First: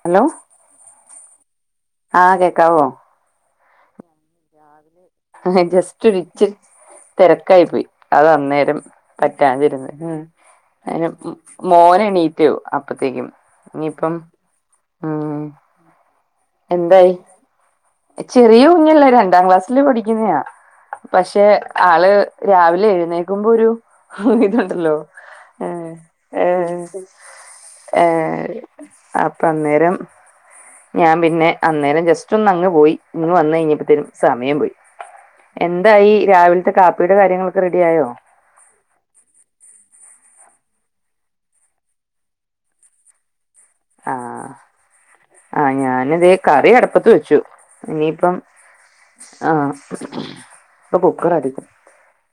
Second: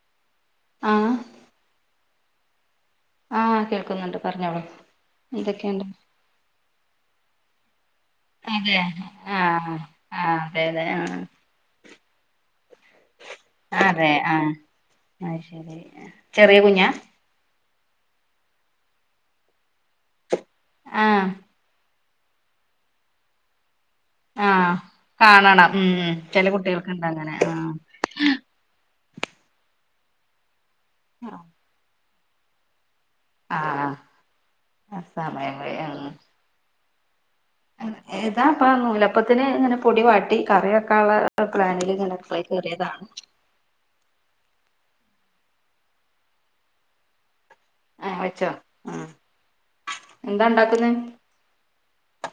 hello ആഹ് ആഹ് കേക്കാവോ ആഹ് കേൾക്കുന്നുണ്ട് പറഞ്ഞോളൂ എന്തൊക്കെയുണ്ട് ജസ്റ്റ് ര്ച്ച് തിരക്കായി പോയി അത അതെ അന്നേരം ആഹ് പറ്റാതിരുന്നെ ആഹ് അതെ അതെ അയ്ന് ആഹ് ഉം മോന് എണീറ്റു അപ്പത്തേക്കും അതെ ഇനിയിപ്പം ആ ഉം അത്ശരി ചെറിയ കുഞ്ഞ എന്തായി ചെറിയ കുഞ്ഞല്ലേ രണ്ടാം ക്ലാസ്സിൽ പഠിക്കുന്നതാ ആഹ് പക്ഷെ ആള് രാവിലെ എഴുന്നേക്കുമ്പോ ഒരു ആഹ് ഇതുണ്ടല്ലോ ഏ കാണണം ഉം ചില ഏ കുട്ടികൾക്കുണ്ട് അങ്ങനെ ആഹ് ഏ അപ്പൊ അന്നേരം ഞാൻ പിന്നെ അന്നേരം ജസ്റ്റ് ഒന്ന് അങ്ങ് പോയി ഇന്ന് വന്ന ആഹ് കഴിഞ്ഞപ്പോത്തേനും സമയം പോയി സമയം പോയി എന്തായി ആഹ് രാവിലത്തെ കാപ്പിയുടെ കാര്യങ്ങളൊക്ക റെഡിയായോ ഇതാ ഇപ്പ നൂലപ്പത്തിന് ഇങ്ങനെ പൊടി വാട്ടി കറിക്കാന ഉുള്ള പ്ലാനില് ഇങ്ങന ടുക്കളേ കേയറിയതാണ് ആഹ് ആ ഞാനതേ കറി അടപ്പത്ത് വെച്ചു ആഹ് ഇനിയിപ്പം വെച്ചോ ആഹ് ആഹ എന്താ ഉണ്ടാക്കുന്നെ ഇപ്പൊ കുക്കർ അടിക്കും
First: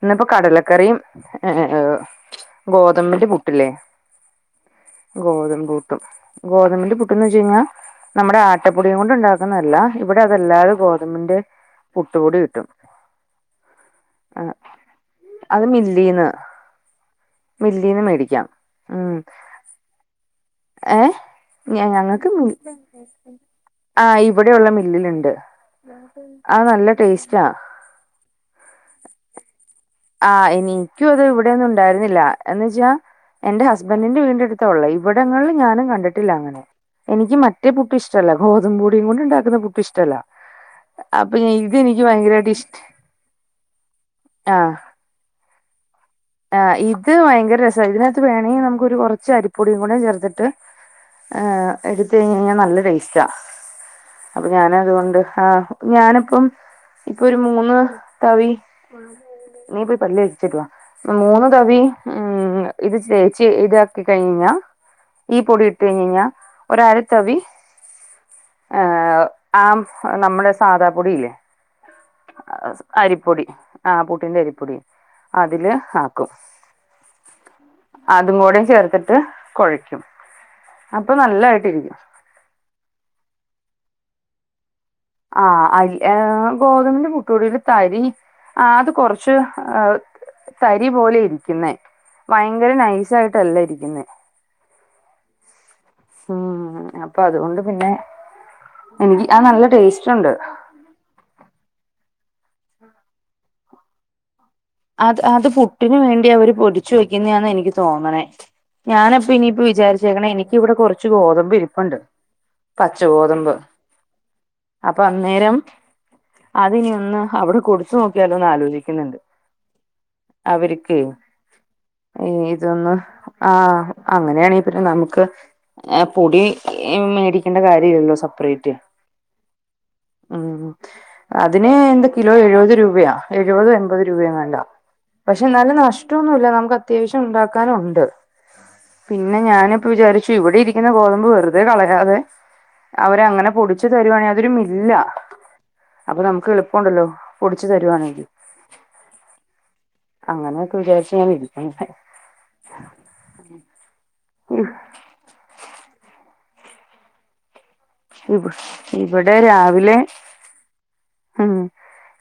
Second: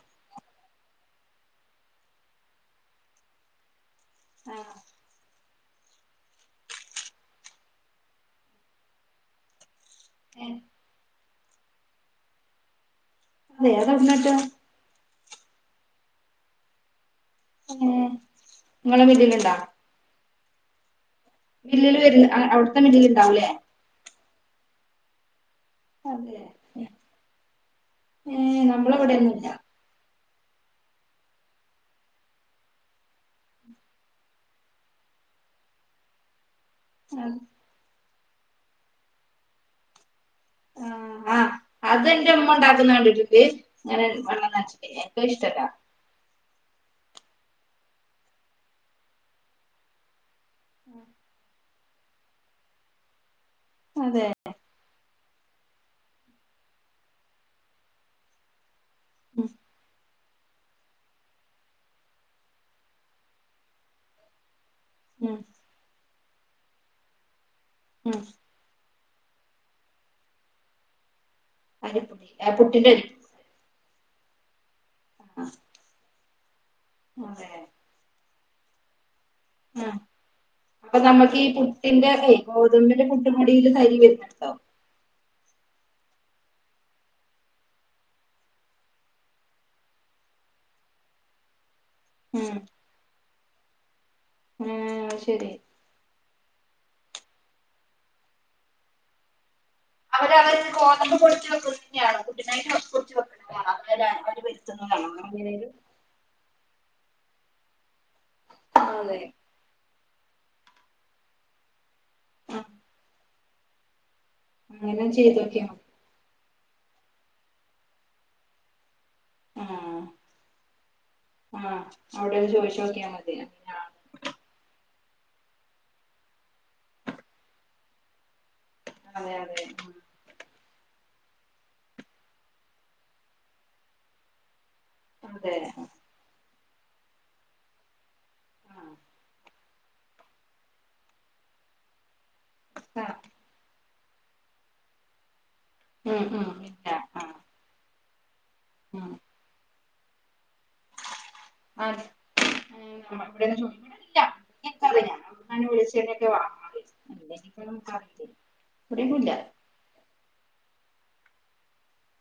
ഇന്നപ്പോ കടലക്കറിയും ഗോതമ്പിന്റെ പുട്ടില്ലേ ആഹ് ഗോതമ്പ പൂട്ടും ഗോതമ്പിന്റെ പുട്ടുന്ന് വെച്ച്ഴിഞ്ഞാൽ നമ്മുടെ ആട്ടപ്പൊടിയും കൊണ്ട ഉണ്ടാക്കുന്നതല്ല ഇവിടെ അതെല്ലാരും ഗോതമ്പിന്റെ പുട്ട് പൊടി കിട്ടും വേറെന്നാകിട്ടാ ആഹ് അത് മില്ലീന്ന് മില്ലീന്ന് ഏഹ് മേടിക്കാം ഉം നിങ്ങളെ വീട്ടിലുണ്ടോ ഏഹ് ഞ മില്ലില് വരുന്ന ഞങ്ങൾക്ക് അവിടുത്തെ മില്ലില് ഇണ്ടാവൂലേ ആഹ് ഇവിടെയുള്ള മില്ലിലുണ്ട് ആഹ് നല്ല ടേസ്റ്റാ ഏഹ് നമ്മളിവിടെ ഒന്നുംല്ല ആഹ് എനിക്കും അത് ഇവിടെന്നും ഉണ്ടായിരുന്നില്ല എന്ന് വെച്ചാ എന്റെ ഹസ്ബൻഡിന്റെ വിടിന്റെ അടുത്തുള്ളെ ഇവിടങ്ങളിൽ ഞാനും കണ്ടിട്ടില്ല അങ്ങനെ എനിക്ക് മറ്റേ പുട്ട് ഇഷ്ടല്ല ഗോതമ്പ് പൊടിയും കൊണ്ട് ഉണ്ടാക്കുന്ന പുട്ട് ഇഷ്ട്ടല്ല ആഹ് ആഹ് അതെന്റെ ഭയങ്കരമായിട്ട് ഉമ്മ ഇഷ്ട ഉണ്ടാക്കുന്ന കണ്ടിട്ടുണ്ട് അങ്ങനെ വെള്ളം ആഹ് നനച്ചിട്ട് എനിക്ക് ഇഷ്ട്ടല്ല ആഹ് ഇത് ഭയങ്കര രസ ഇതിനകത്ത് വേണമെങ്കിൽ നമുക്ക് ഒരു കുറച്ച് അരിപ്പൊടിയും കൂടി ചേർത്തിട്ട് ഏഹ് എടുത്ത് കഴിഞ്ഞാൽ നല്ല ടേസ്റ്റാ അതെ അപ്പൊ ഞാന് അതുകൊണ്ട് ആഹ് ഞാനിപ്പം ഇപ്പൊ ഒരു മൂന്ന് തവി ഉം നീ പോയി പല്ലു തേച്ചിട്ട് വാ മൂന്നു തവി ഉം ഇത് ചേച്ചി ഇതാക്കി കഴിഞ്ഞാ ഉം ഈ പൊടി ട്ടുകഴിഞ്ഞാ ഒരു അരത്തവി ഉം ആഹ് നമ്മുടെ സാദാപ്പൊടിയില്ലേ അരി അരിപ്പുട്ടിന്റെ അരി പൊടി ആ പുട്ടിന്റെ അരിപ്പൊടി അതില് ആക്കും [unintelligible] അതും കൂടെ ചേർത്തിട്ട് ആ കുഴയ്ക്കും അപ്പൊ നമ്മക്ക് ഈ നല്ലായിട്ടിരിക്കും പുട്ടിന്റെ ഏയ് ഗോതമ്പിന്റെ പുട്ട് പൊടിയിൽ തരി വരുന്നുണ്ടോ ആഹ് അരി ഏഹ് ഗോതമ്പിന്റെ പുട്ട് പൊടിയിൽ തരി ആഹ് അത് കൊറച്ച് തരി പോലെയാ ഇരിക്കുന്നേ ഉം ഭയങ്കര നൈസായിട്ടല്ല ഇരിക്കുന്നെ ഉം ശരി ഉം അപ്പൊ അതുകൊണ്ട് പിന്നെ എനിക്ക് ആഹ് നല്ല ടേസ്റ്റ് ഉണ്ട് അവര് അന്നേരം ഗോതമ്പ് പൊടിച്ച് വെക്കുന്ന തന്നെയണോ പുട്ടിനായിട്ട് പൊടിച്ചു വെക്കുന്നതാണോ വരുത്തുന്നതാണോ അത് അത് അങ്ങനേലും പുട്ടിനു വേണ്ടി അവര് പൊടിച്ച് വെക്കുന്നതാന്ന് എനിക്ക് തോന്നണേ ഞാനപ്പൊ അതെ ഇനിയിപ്പൊ വിചാരിച്ചേക്കണെ എനിക്കിവിടെ കുറച്ച് ഗോതമ്പ് ഇരിപ്പുണ്ട് പച്ച ഗോതമ്പ് അപ്പൊ അങ്ങനെ അന്നേരം ചെയ്തോക്കിയാ മതി അതിനി ഒന്ന് അവിടെ കൊടുത്തു നോക്കിയാലോ എന്ന് ആലോചിക്കുന്നുണ്ട് ആഹ് അവരിക്ക് ആഹ് അവിടെ ഏഹ് ഇതൊന്ന് ചോദിച്ചോക്കിയാ മതി ആഹ് അങ്ങനെയാണ് അങ്ങനെയാണെ പിന്നെ നമുക്ക് ആഹ് പൊടി മേടിക്കേണ്ട കാര്യമില്ലല്ലോ സെപ്പറേറ്റ് അതെ അതെ ഉം അതിന് എന്താ കിലോ എഴുപത് രൂപയാ എഴുപത് എൺപത് രൂപയങ്ങ ഉം പക്ഷെ അതെ നല്ല നഷ്ടം ഒന്നുമില്ല നമുക്ക് അത്യാവശ്യം ഉണ്ടാക്കാനുണ്ട് ആഹ് പിന്നെ ഞാനിപ്പ വിചാരിച്ചു ഇവിടിരിക്കുന്ന ഗോതമ്പ് വെറുതെ കളയാതെ ആഹ് അവരങ്ങനെ പൊടിച്ചു തരുവാണെങ്കിൽ അതൊരു മില്ലാ അപ്പൊ ഉം ഉം നമുക്ക് ഇല്ല എളുപ്പവുണ്ടല്ലോ ആഹ് പൊടിച്ച് തരുവാണെങ്കിൽ ഉം അങ്ങനെയൊക്കെ വിചരിച്ചാൽ മതി ആഹ് [unintelligible] ഞാൻ വിളിച്ചുകഴിഞ്ഞിട്ട് വാങ്ങാ ഇവിടെ രാവിലെ ഉം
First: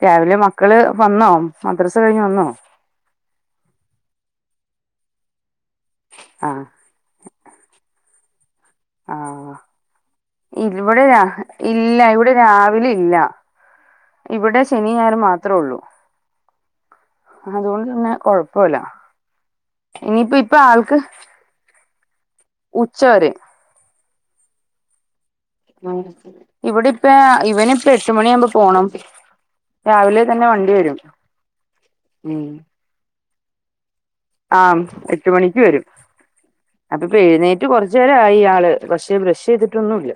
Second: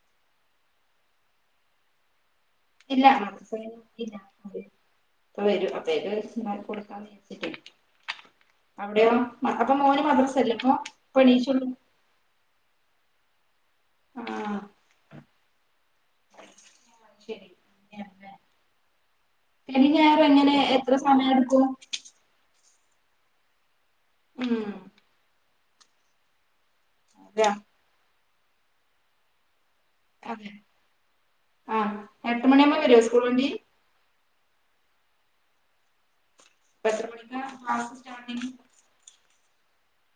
രാവിലെ മക്കള് വന്നോ മദ്രസ കഴിഞ്ഞ് വന്നോ ഇല്ല വരുമ്പോ ആഹ് അപ്പൊ ഉണ്ടാക്കി കൊടുക്കാം അവിടെയോ ആഹ് അപ്പൊ മോന് മദ്രസല്ല ഇപ്പൊ ഇവിടെ രാ ഇപ്പെണീച്ചൊള്ളൂ ഇല്ല ഇവിടെ രാവിലെ ഇല്ല ആഹ് ഇവിടെ ശനിയും ഞായറും മാത്രേ ഒള്ളൂ ശരി അതോണ്ട് തന്നെ അങ്ങനെയാണല്ലേ കൊഴപ്പല്യ ശനി ഞായറും ഇനിയിപ്പ എങ്ങനെ ഇപ്പൊ എത്ര ആൾക്ക് സമയം എടുക്കും ഉച്ച വരെ ഉം ഇവിടിപ്പ അതെയ ഇവനിപ്പ എട്ട് മണി ആവുമ്പോ പോണം രാവിലെ തന്നെ അതെ വണ്ടി വരും ഉം എപ്പോ വരും സ്കൂൾ വണ്ടി ആഹ് എട്ട് മണിക്ക് വരും അപ്പ അപ്പോ എത്ര ഇപ്പൊ മണിക്കാ എഴുന്നേറ്റ് ക്ലാസ് കൊറച്ചുനേരായി സ്റ്റാർട്ടിങ് ആള് പക്ഷേ ബ്രഷ് ചെയ്തിട്ടൊന്നുല്ല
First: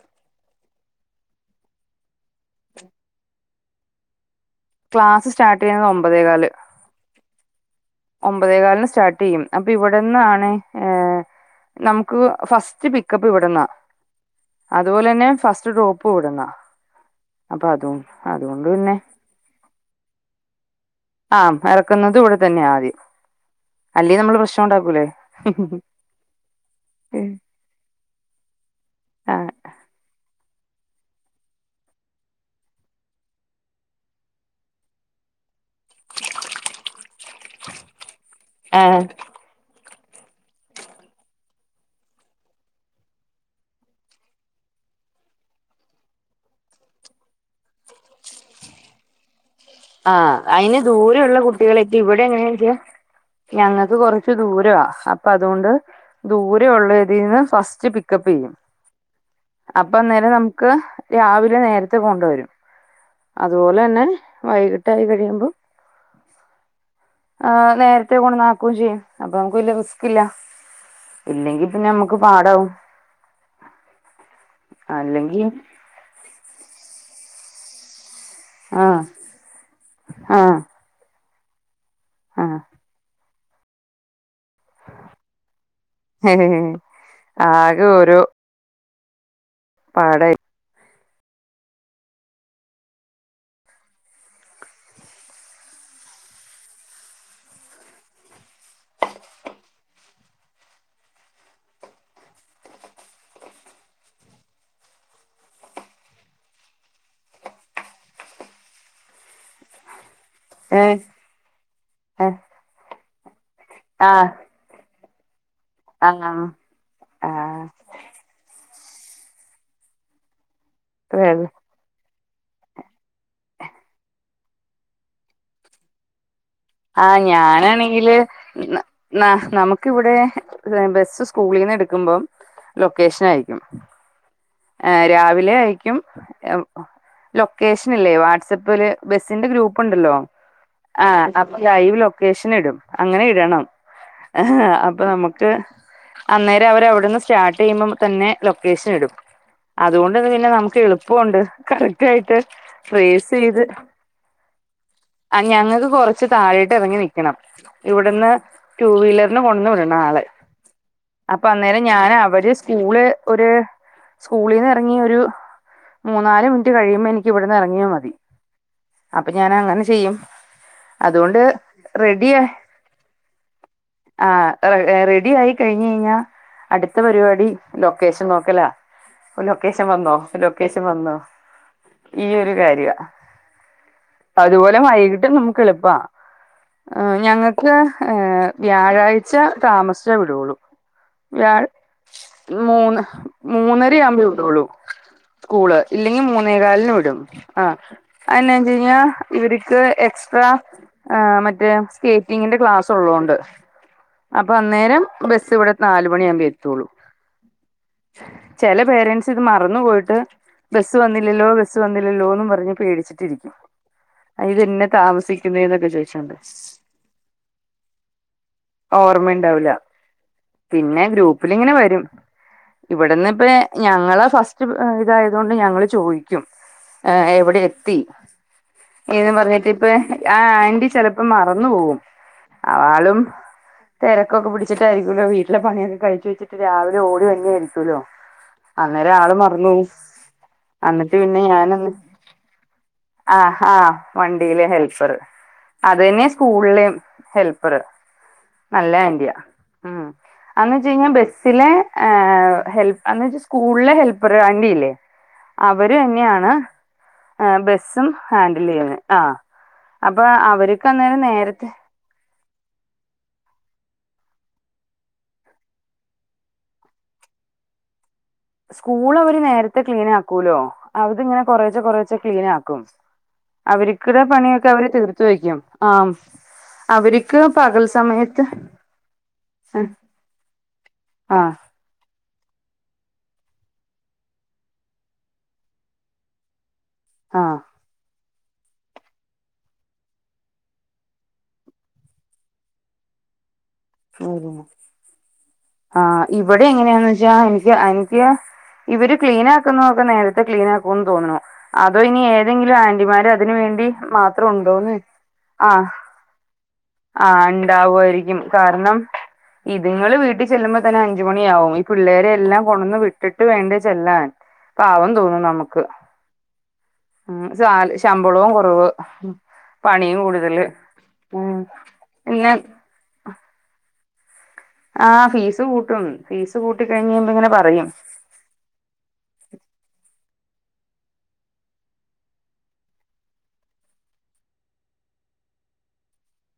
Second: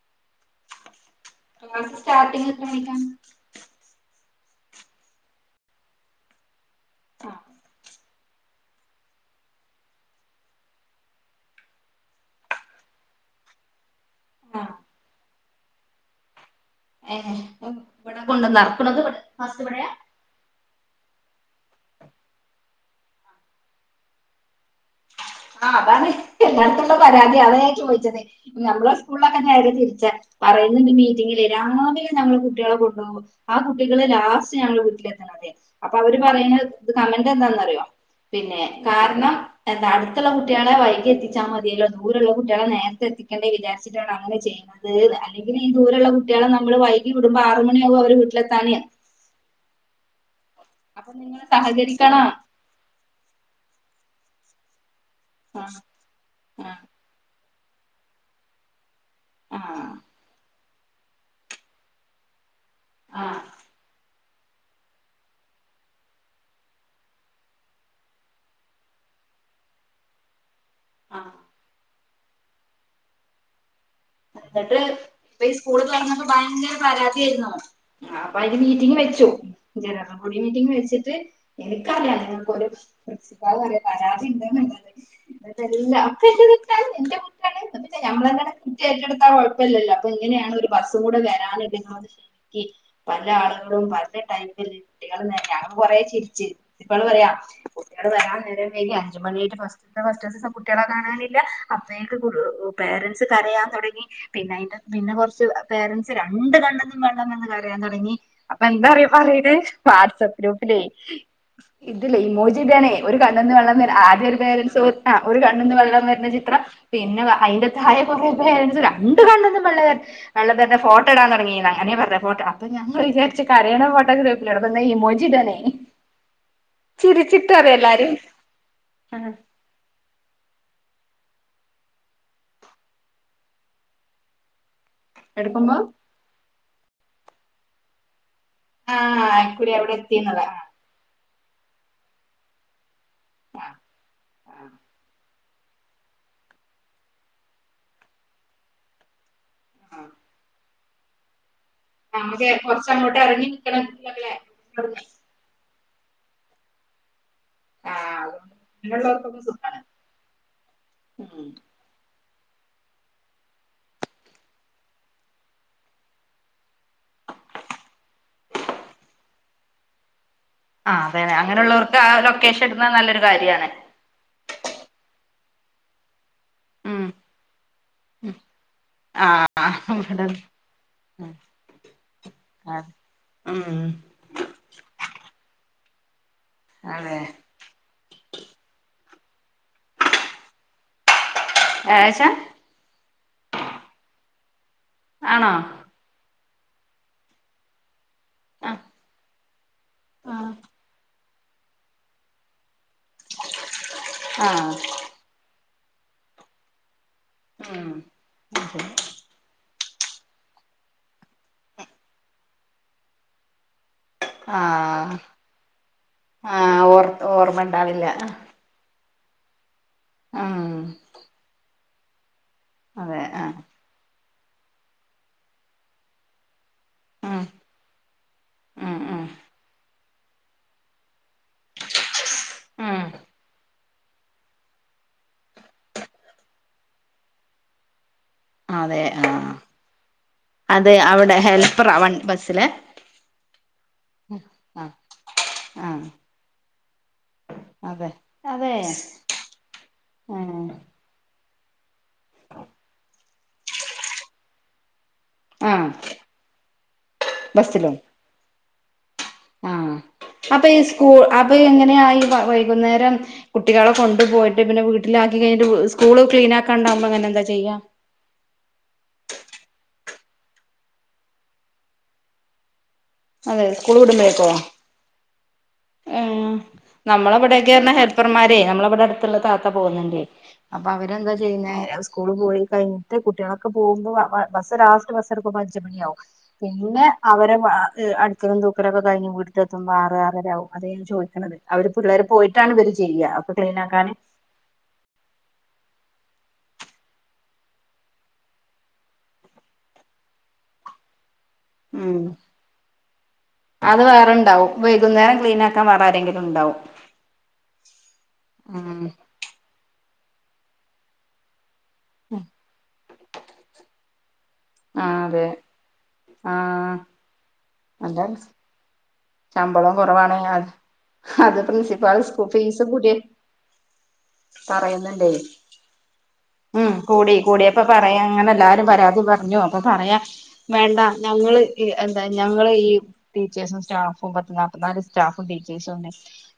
നിങൾക്ക് സ്റ്റാട്ടിംഗ് എത്ര മണിക്ക ക്ലാസ് സ്റ്റാർട്ട് ചെയ്യുന്നത് ഒമ്പതേകാല് ആഹ് ഒമ്പതേകാലിന് സ്റ്റാർട്ട് ചെയ്യും അപ്പൊ ഇവിടെന്നാണ് ഏഹ് നമുക്ക് ഫസ്റ്റ് പിക്കപ്പ് ഇവിട്ന്നാ ആഹ് അതുപോലെന്നെ ഫസ്റ്റ് ഡ്രോപ്പും ഇവിടുന്ന ഏഹ് ഇവിടെ കൊണ്ടന്നർക്കണതും ഇവിടെ ഫാസ്റ്റ് ഇവിടെയാ ആഹ് എറക്കുന്നുന്നതും ഇവിടെ തന്നെയ ആദ്യം അല്ലെ നമ്മള് പ്രശ്നം ഉണ്ടാക്കൂലേ ആഹ് അതാണ് എല്ലാട്ത്തുള്ള പരാതി അതാ ഞാൻ ചോദിച്ചത് നമ്മളെ ആ സ്കൂളിലൊക്കെ നേരെ തിരിച്ച പറയുന്നുണ്ട് മീറ്റിങ്ങിലെ രാവിലെ നമ്മള് കുട്ടികളെ കൊണ്ടുപോവും ആ കുട്ടികള് ലാസ്റ്റ് ഞങ്ങളെ വീട്ടിലെത്ത്ണതെ അപ്പൊ അവര് പറയ്ണ ഇത് കമന്റ് എന്താന്നറിയോ പിന്നെ ഏ കാരണം എന്താ അടു ത്തുള്ള കുട്ടികളെ വൈകി എത്തിച്ചാൽ മതിയല്ലോ ദൂരള്ള കുട്ടികളെ നേരത്തെത്തിക്കണ്ടെ വിചാര്ചിട്ടാണ് അങ്ങനെ ചെയ് തത് അത് അല്ലെങ്കിൽ ഈ ദൂരള്ള കുട്ടികളെ നമ്മള് വൈകി വിടുമ്പോ ആറു മണിയാവും അവര് വീട്ടിലെത്താന് ആഹ് അയ്ന് അപ്പൊ ദൂര ഉള്ള നിങ്ങള് കുട്ടികളൊക്കെ ഇവിടെ സഹകരിക്കണം എങ്ങനെച്ച ഞങ്ങൾക്ക് കൊറച്ച് ദൂരവാ അപ്പൊ ആ അതുകൊണ്ട് ആ ദൂരൊള്ള ന്ന് ഫസ്റ്റ് പിക്കപ്പ് ചെയ്യും ആ അപ്പ അന്നേരം നമു ക്ക് രാവിലെ നേരത്തെ പോണ്ട് വരും ആ അതുപോലെ തന്നെ വൈകിട്ടായി കഴിയുമ്പോ ആഹ് നേരത്തെ കൊട്ന്നാക്കുകയും ചെയ്യും അപ്പൊ നമുക്ക് വലിയ റിസ്ക്കില്ല ആ ഇല്ലെങ്കി പിന്നെ നമ്മക്ക് പാടാവും എന്നിട്ട് ഇപ്പൊ അല്ലെങ്കിൽ ഈ സ്കൂള് തൊറന്നപ്പൊ ഭയങ്കര പരാതിയായിരുന്നു ആഹ് അപ്പൊ അയ്ന് മീറ്റിംഗ് ആഹ് വെച്ചു ജനറൽ ബോഡി ആഹ് മീറ്റിംഗ് വെച്ചിട്ട് എനിക്കറിയാം നിങ്ങക്ക ആഹ് പ്രിൻസിപ്പാൾ പറയ പരാതി പ്പൊ എന്റെ തെറ്റാണ് എന്റെ കുറ്റാണ് ആകെ ന്നാപിന്നെ ഓരോ ഞമ്മളന്നെ കുറ്റം ഏറ്റെടുത്താ കൊഴപ്പം കൊഴപ്പല്ലല്ലോ അപ്പൊ പാടായി ഇങ്ങനെയാണ് ഒരു ബസ്സും കൂടെ വരാനിണ്ട് പല ആളുകളും പല ടൈപ്പില് കുട്ടികളെ ഞാന് കൊറേ ചിരിച്ച് പ്രിൻസിപ്പള് പറയാ കുട്ടികള് വരാൻ നേരം വൈകി അഞ്ചുമണിയുടെ ബസ് ഫസ്റ്റ്സം കുട്ടികളെ കാണാനില്ല അപ്പയേക്ക് പേരൻ്റ്സ് കരയാൻ തുടങ്ങി പിന്നെ അയ്ന്റെ പിന്നെ കൊറച്ച് പേരൻ്റ്സ് രണ്ട് കണ്ണ്ന്നും വെള്ളംവന്ന് കരയാൻ തൊടങ്ങി അപ്പൊ എന്താ അറിയോ പറിണേ വാട്സ്ആപ്പ് ഗ്രൂപ്പിലേ ഏഹ് ഇതില്ലേ ഏഹ് ഇമോജിടാണേ ഒരു കണ്ണ്ന്ന് വെള്ളം വ ആദ്യം ആഹ് ഒരു പേരെന്റ്സ് ആ ഒരു കണ്ണ്ന്ന് വെള്ളം വരുന്ന ആഹ് ചിത്രം പിന്നെ ആഹ് അയ്ന്റെ താഴെ [unintelligible] രണ്ട് കണ്ണ്ന്നും വെള്ളംവര്നെ വെള്ളം വര്ന ഫോട്ടോ ഇടാൻ വെള്ള തൊടങ്ങിണോ നെ പറഞ്ഞെ ഫോട്ടോ അപ്പൊ ഞങ്ങൾ വിചാരിച്ച് കരയ്ണ ഫോട്ടോ ഗ്രൂപില് ഇടെ വന്നെ ഇമോജി ഇടാണേ ആഹ് ചിരിച്ചിട്ടാ എല്ലാരും ഞാനാണെങ്കില് ന നമുക്ക് ക്ക് ഇവിടെ ബസ് സ്കൂളിന്ന് എടുക്കുമ്പം ലൊക്കേഷൻ അയക്കും ആ രാവിലെ എടുക്കുമ്പോ അയക്കും ലൊക്കേഷൻ ഇല്ലേ വാട്സപ സപില് ആ ബസിന്റെ ഇക്കുറി ഗ്രൂപ്പ് അവിടെ ഉണ്ടല്ലോ എത്തിന്നുള്ള ആ ആഹ് അപ്പൊ ലൈവ് ലൊക്കേഷൻ ഇടും അങ്ങനെ ഇടണം ആ അപ്പൊ നമുക്ക് ക് അന്നേരവര് അവിട്ന്ന് സ്റ്റാട്ടെയ്യുമ്പം തന്നെ ലൊക്കേഷൻ ഇടും ആ ആ അതുകൊണ്ടന്ന് പിന്നെ നമുക്ക് എളുപ്പോണ്ട് കറ നമ്ക്കെ കൊർച്ചങ്ങോട്ട് എറങ്ങി നിക്കണം [unintelligible] ആഹ് ഞങ്ങൾക്ക് കൊറച്ച് താഴേട്ട് എറങ്ങി നിക്കണം ഇവിടുന്ന് ആഹ് അതുകൊണ്ട് ടൂവീലർന് അങ്ങനെയുള്ളവർക്കൊക്കെ കൊണ്ടന്ന് സുഖാണ് വിട് നാള് അപ്പ ഉം അന്നേരം ഞാന് അവര് സ്കൂള് ഒര് സ്കൂളീന്ന് എറങ്ങി ഒരു മൂന്നാല് മിൻറ്റ് കഴിയുമ്പൊ എനിക്ക് ഇവിടെന്ന് എറങ്ങിയാ മതി അപ്പ ഞാന് അങ്ങനെ ചെയ്യും ആഹ് അതെ അതുകൊണ്ട് അങ്ങനെള്ളോർക്ക് ആഹ് ലൊക്കേഷ ഇടുന്നെ നല്ലൊരു കാര്യാണ് ആഹ് റെ റെഡി ആയി കഴിഞ്ഞെഴിഞ്ഞാ അടിത്ത ഉം പരിപാടി ലൊക്കേഷൻ നോക്കലാ ലൊക്കേഷൻ ആഹ് വന്നോ ഇവിടെ ലൊക്കേഷൻ വന്നോ ഈ ഒരു ആഹ് കാര്യാ ഉം അതുപോലെ വൈകിട്ടും നമുക്ക് എളുപ്പ ഏഹ് അതെ ഞങ്ങ ക്ക് ഹേ വ്യാഴാഴ്ച താമസ്ച്ചേ വിടൊള്ളൂ വ്യാഴാ വ്യാഴാഴ്ച മൂന്ന് ഹ് മൂന്നെരെയാവുമ്പേ വിടൊള്ളൂ ആണോ സ്കൂള് ഇല്ലെങ്കി മൂന്നേ കാൽന് വിടും ആഹ് അയെന്നാ ആഹ് വെച്ചേഞ്ഞാ ഇവരിക്ക് എക്സ്ട്രാ ആഹ് ഏഹ് മറ്റേ സ്കേറ്റിങ്ങിന്റെ ക്ലാസ് ഉള്ളോണ്ട് അപ്പം ആഹ് അന്നേരം ബസ് ഇവടെ നാലുമണി ആമ്പെത്തോള്ളൂ ഉം ചെലെ പേരെൻ്റ്സ് കെ മറന്ന് പോയിട്ട് ബസ്സ് വന്നില്ലല്ലോ ബസ്സ് വന്നില്ലല്ലോന്നും പറഞ്ഞ് പേടിച്ചിട്ടിരിക്കും ഏഹ് ഇതെന്ന ആഹ് താമസിക്കുന്നേ ന്നൊക്കെ ചോയിച്ചോണ്ട് ആഹ് ഓർ ഓർമ്മ ഇണ്ടാവില്ല ഓർമ്മെണ്ടാവൂല ഉം പിന്നെ ഗ്രൂപ്പിലിങ്ങനെ വരും അതെ ഇവിടെന്ന് ഇപ്പെ ആഹ് ഞങ്ങള് ഫസ്റ്റ് ഏഹ് ഇതായതോണ്ട് ഞങ്ങള് ചോയ് ക്കും ഏഹ് ഉം എവിടെ എത്തി ഉം ഉം എന്നും പർഞ്ഞിട്ട് ഇപ്പെ ആഹ് ആൻ്റി ചെല പ്പം മറന്ന് പോവും ഉം ആളും തെരക്കൊക്കെ പിടിച്ചിട്ടായിരിക്കൂല്ലോ വീട്ടിലെ പണിയൊക്കെ കഴിച്ചു വെച്ചിട്ട് രാവിലെ ഓടി വര്നെ ആയിര്ക്കോല്ലോ അന്നേരം ആളും ആഹ് മറന്നോവും അതെ അവിടെ ഹെൽപ്പെറാ വൺ ബസ്സിലെ ആഹ് ഹാ വണ്ടീലെ ആഹ് ഹെൽപ്പറ് ആഹ് അതെന്ന്യാ സ്കൂൾലെം ഹെല്പ്പറ് അതെ അതെ നല്ല ആൻ്റിയാ ഉം ആഹ് അന്ന് വച്ചേഞ്ഞാ ബസ്സിലെ ഹെൽ അന്ന് വെച്ചാ സ്കൂൾലെ ഹെൽപ്പർ ആൻ്റില്ലേ ആഹ് അവര് തന്ന്യാണ് ഏഹ് ബസ്സിലോ ബസ്സും ഹാൻഡിലെയ്യ്ന്നെ ആഹ് ആഹ് അപ്പൊ അപ്പ ഈ അവർക്ക് സ്കൂൾ അന്നേരം അപ്പ നേരത്തെ എങ്ങനെയാ ഈ വൈകുന്നേരം കുട്ടികളെ കൊണ്ട് പോയിട്ട് പിന്നെ വീട്ടിലാക്കി കഴിഞ്ഞിട്ട് സ്കൂള് ക്ലീനാക്കാണ്ടാമ്പൊ ഇങ്ങനെ എന്താ ചെയ്യാ സ്കൂള് അവര് നേരത്തെ ക്ലീൻ ആക്കൂലോ അത് ഇങ്ങനെ കൊറേച്ചെ കൊറേച്ചെ ക്ലീൻ ആക്കും അതെ സ്കൂൾ അവരിക്കിടെ വിടുമ്പോഴേക്കോ പണിയൊക്കെ അവര് തീർത്ത് വെയ്ക്കും ഏഹ് നമ്മളെ ഇവടെക്കേ ർണ സമയത്ത് ഹെൽപ്പെർമാരെ നമ്മളവിടെ അടുത്തിള്ള താത്ത പോന്നിണ്ടേ അപ്പ അവരെന്താ ആഹ് ചെയ്യുന്നെ കൂള്ളപോയി കഴിഞ്ഞിട്ട് കുട്ട്യാളൊക്കെ പോമ്പോ ബ ബ ബസ്സ് ലാസ്റ്റ് ബസ്സ് എടുക്കുമ്പോ അഞ്ചുമണിയാവും പിന്നെ അവരെ അ എ അടിക്കലും തൂക്കലൊക്കെ കൈഞ്ഞ് വീട്ടിലെത്തുമ്പോ ആറ് ആറരാവും അതെ ഞാൻ ചോയ്ക്കിണത് അവര് പിള്ളേര് പോയിട്ടാണ് ഇവര് ചെയ്യ അപ്പം ക്ലീനാക്കാൻ ആഹ് ഇവെടെ എങ്ങനെയാന്ന് വെച്ചാ എനിക്ക് എനിക്ക് ഇവര് ക്ലീൻ ആക്കുന്നൊക്കെ നേരത്തെ ക്ലീൻ ആക്കൂന്ന് തോന്നിണു അതോ ഇനി ഉം ഏതെങ്കിലും ആന്റിമാര് അതിന് വേണ്ടി അത് മാത്രം വേറെണ്ടാവും ഉണ്ടോന്നു വൈകുന്നേരം ക്ലീൻ ആക്കാൻ ആഹ് വേറെ ആരെങ്കിലും ഉണ്ടാവും ആ ഇണ്ടാവു ആയിരിക്കും കാര്ണം ഉം ഇതിങ്ങള് വീട്ടി ചെല്ലുമ്പ തന്നെ അഞ്ച് മണിയാവും പിള്ളേരെ എല്ലാം കൊണ്ടന്ന് വിട്ടിട്ട് വേണ്ടെ ചെല്ലാൻ പാവം ആഹ് തോന്നും അതെ നമ്മക്ക് ആഹ് ഉം സാ ശമ്പളോം കൊറവ് ശമ്പളോം കൊറവാണ് ഉം ഹത് പ്രിൻസിപ്പാള് സ്കൂ പിന്നെ ഫീസ് കൂട്ട്യ ആ പറയുന്നുണ്ടേ ഫീസ് കൂട്ടും ഫീസ് കൂട്ടി ഉം കഴിഞ്ഞ് കഴിയുമ്പോ കൂടി ഇങ്ങനെ കൂടിയപ്പം പറയും പറയാ അങ്ങനെ എല്ലാരും പരാതി പറഞ്ഞു അപ്പ പറയാ വേണ്ട ഞങ്ങള് ഹ് എന്താ ഞങ്ങള് ഈ ടീച്ചേഴ്സും സ്റ്റാഫും പ്പ പത്ത് നാല്പ്പത്തി നാല് സ്റ്റാഫും ടീച്ചേഴ്സും ണ്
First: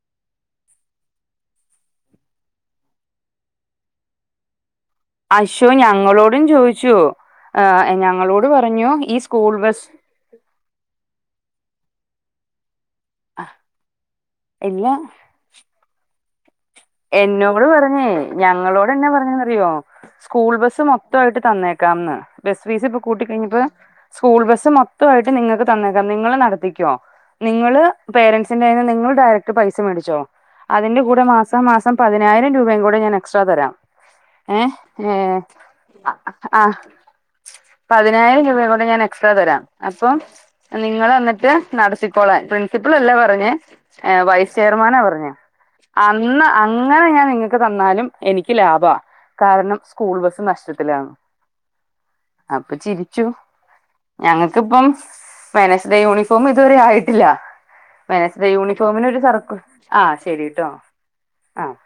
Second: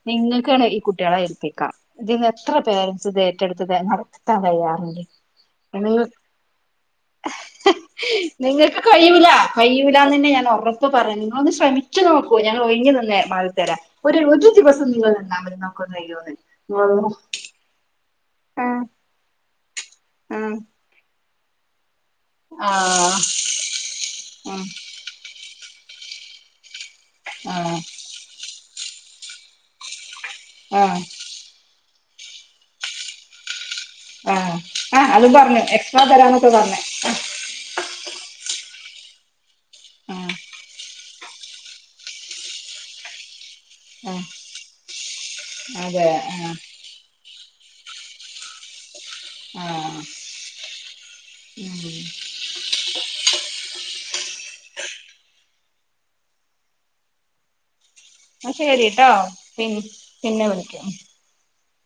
നിങ്ങൾക്കാണ് ഈ കുട്ടികളെ ഏൽപ്പിക്കാം ഇതിന്ന് എത്ര പേരൻറ്സ് ഇത് ഏറ്റെടുത്തത് നടത്താൻ തയ്യാറുണ്ട് ഐശോ നിങ്ങൾ ഞങ്ങളോടും ചോദിച്ചു ഏഹ് ഞങ്ങളോട് നിങ്ങൾക്ക് പറഞ്ഞു ഈ കഴൂല സ്കൂൾ ബസ് കഴൂലാന്ന് തന്നെ ഞാൻ ഒറപ്പ് ഇപ്പം പറയുന്നു നിങ്ങളൊന്ന് ശ്രമിച്ചു നോക്കു ഞങ്ങൾ ഒഴിഞ്ഞ് തന്നെ മാറിത്തരാം ഒരു ഒരു ഇല്ല ദിവസം നിങ്ങൾന്നെ നമുക്ക് നോക്കാൻ കഴിയോന്ന് എന്നോട് പറഞ്ഞേ ഞങ്ങളോട് എന്ന പറഞ്ഞതെന്നറിയോ സ്കൂൾ ബസ് മൊ മൊത്തയിട്ട് തന്നേക്കാംന്ന് ബെസ് ഫീസ് ഇപ്പം ആഹ് കൂട്ടിക്കഴിഞ്ഞപ്പോ സ്കൂൾ ഉം ബസ്സ് മൊത്തമായിട്ട് നിങ്ങക്ക് തന്നേക്കാം നിങ്ങള് നടത്തിക്കോ ആഹ് നിങ്ങള് പേരൻറ്സിന്റെ കൈയ്യിൽ നിന്ന് നിങ്ങള് ഡെയറക്ട് പൈസ മേടിച്ചോ ആഹ് അതിന്റെ കൂടെ മാ മാസ മാസം പതിനായിരം രൂപയും കൂടെ ഞാൻ എക്സ്ട്രാ തരാം ആഹ് ഏ ആഹ് ഏ അതും പറഞ്ഞു എക്സ്ട്രാ തരാന്നൊക്കെ ആ പറഞ്ഞ് പതിനായിരം രൂപയും കൂടെ ഞാൻ എക്സ്ട്രാ തരാം അപ്പൊ ആഹ് നിങ്ങള് വന്നിട്ട് നടത്തിക്കോളാൻ പ്രിൻസിപ്പൾ അല്ല പറഞ്ഞെ ആഹ് വൈസ് ചെയർമാനാ പറഞ്ഞെ ആഹ് അതെ ഇന്ന് ആഹ് അങ്ങനെ ഞാൻ നിങ്ങക്ക് തന്നാലും എനിക്ക് ലാഭാ കാരണം ആഹ് സ്കൂൾ ബസ് നഷ്ടത്തിലാണ് [inaudible] അപ്പൊ ചിരിച്ചു ഞങ്ങക്കിപ്പം വെനസ്ഡേ യൂണിഫോമ് ഇതുവരെ ആയിട്ടില്ല വേണസ്റ്റ് ഡേ ന്നാ ശരിട്ടോ യൂണിഫോമിനൊരു തർക്കം പിൻ ആഹ് പിന്നെ ശെരിട്ടോ വിളിക്കാം ആഹ്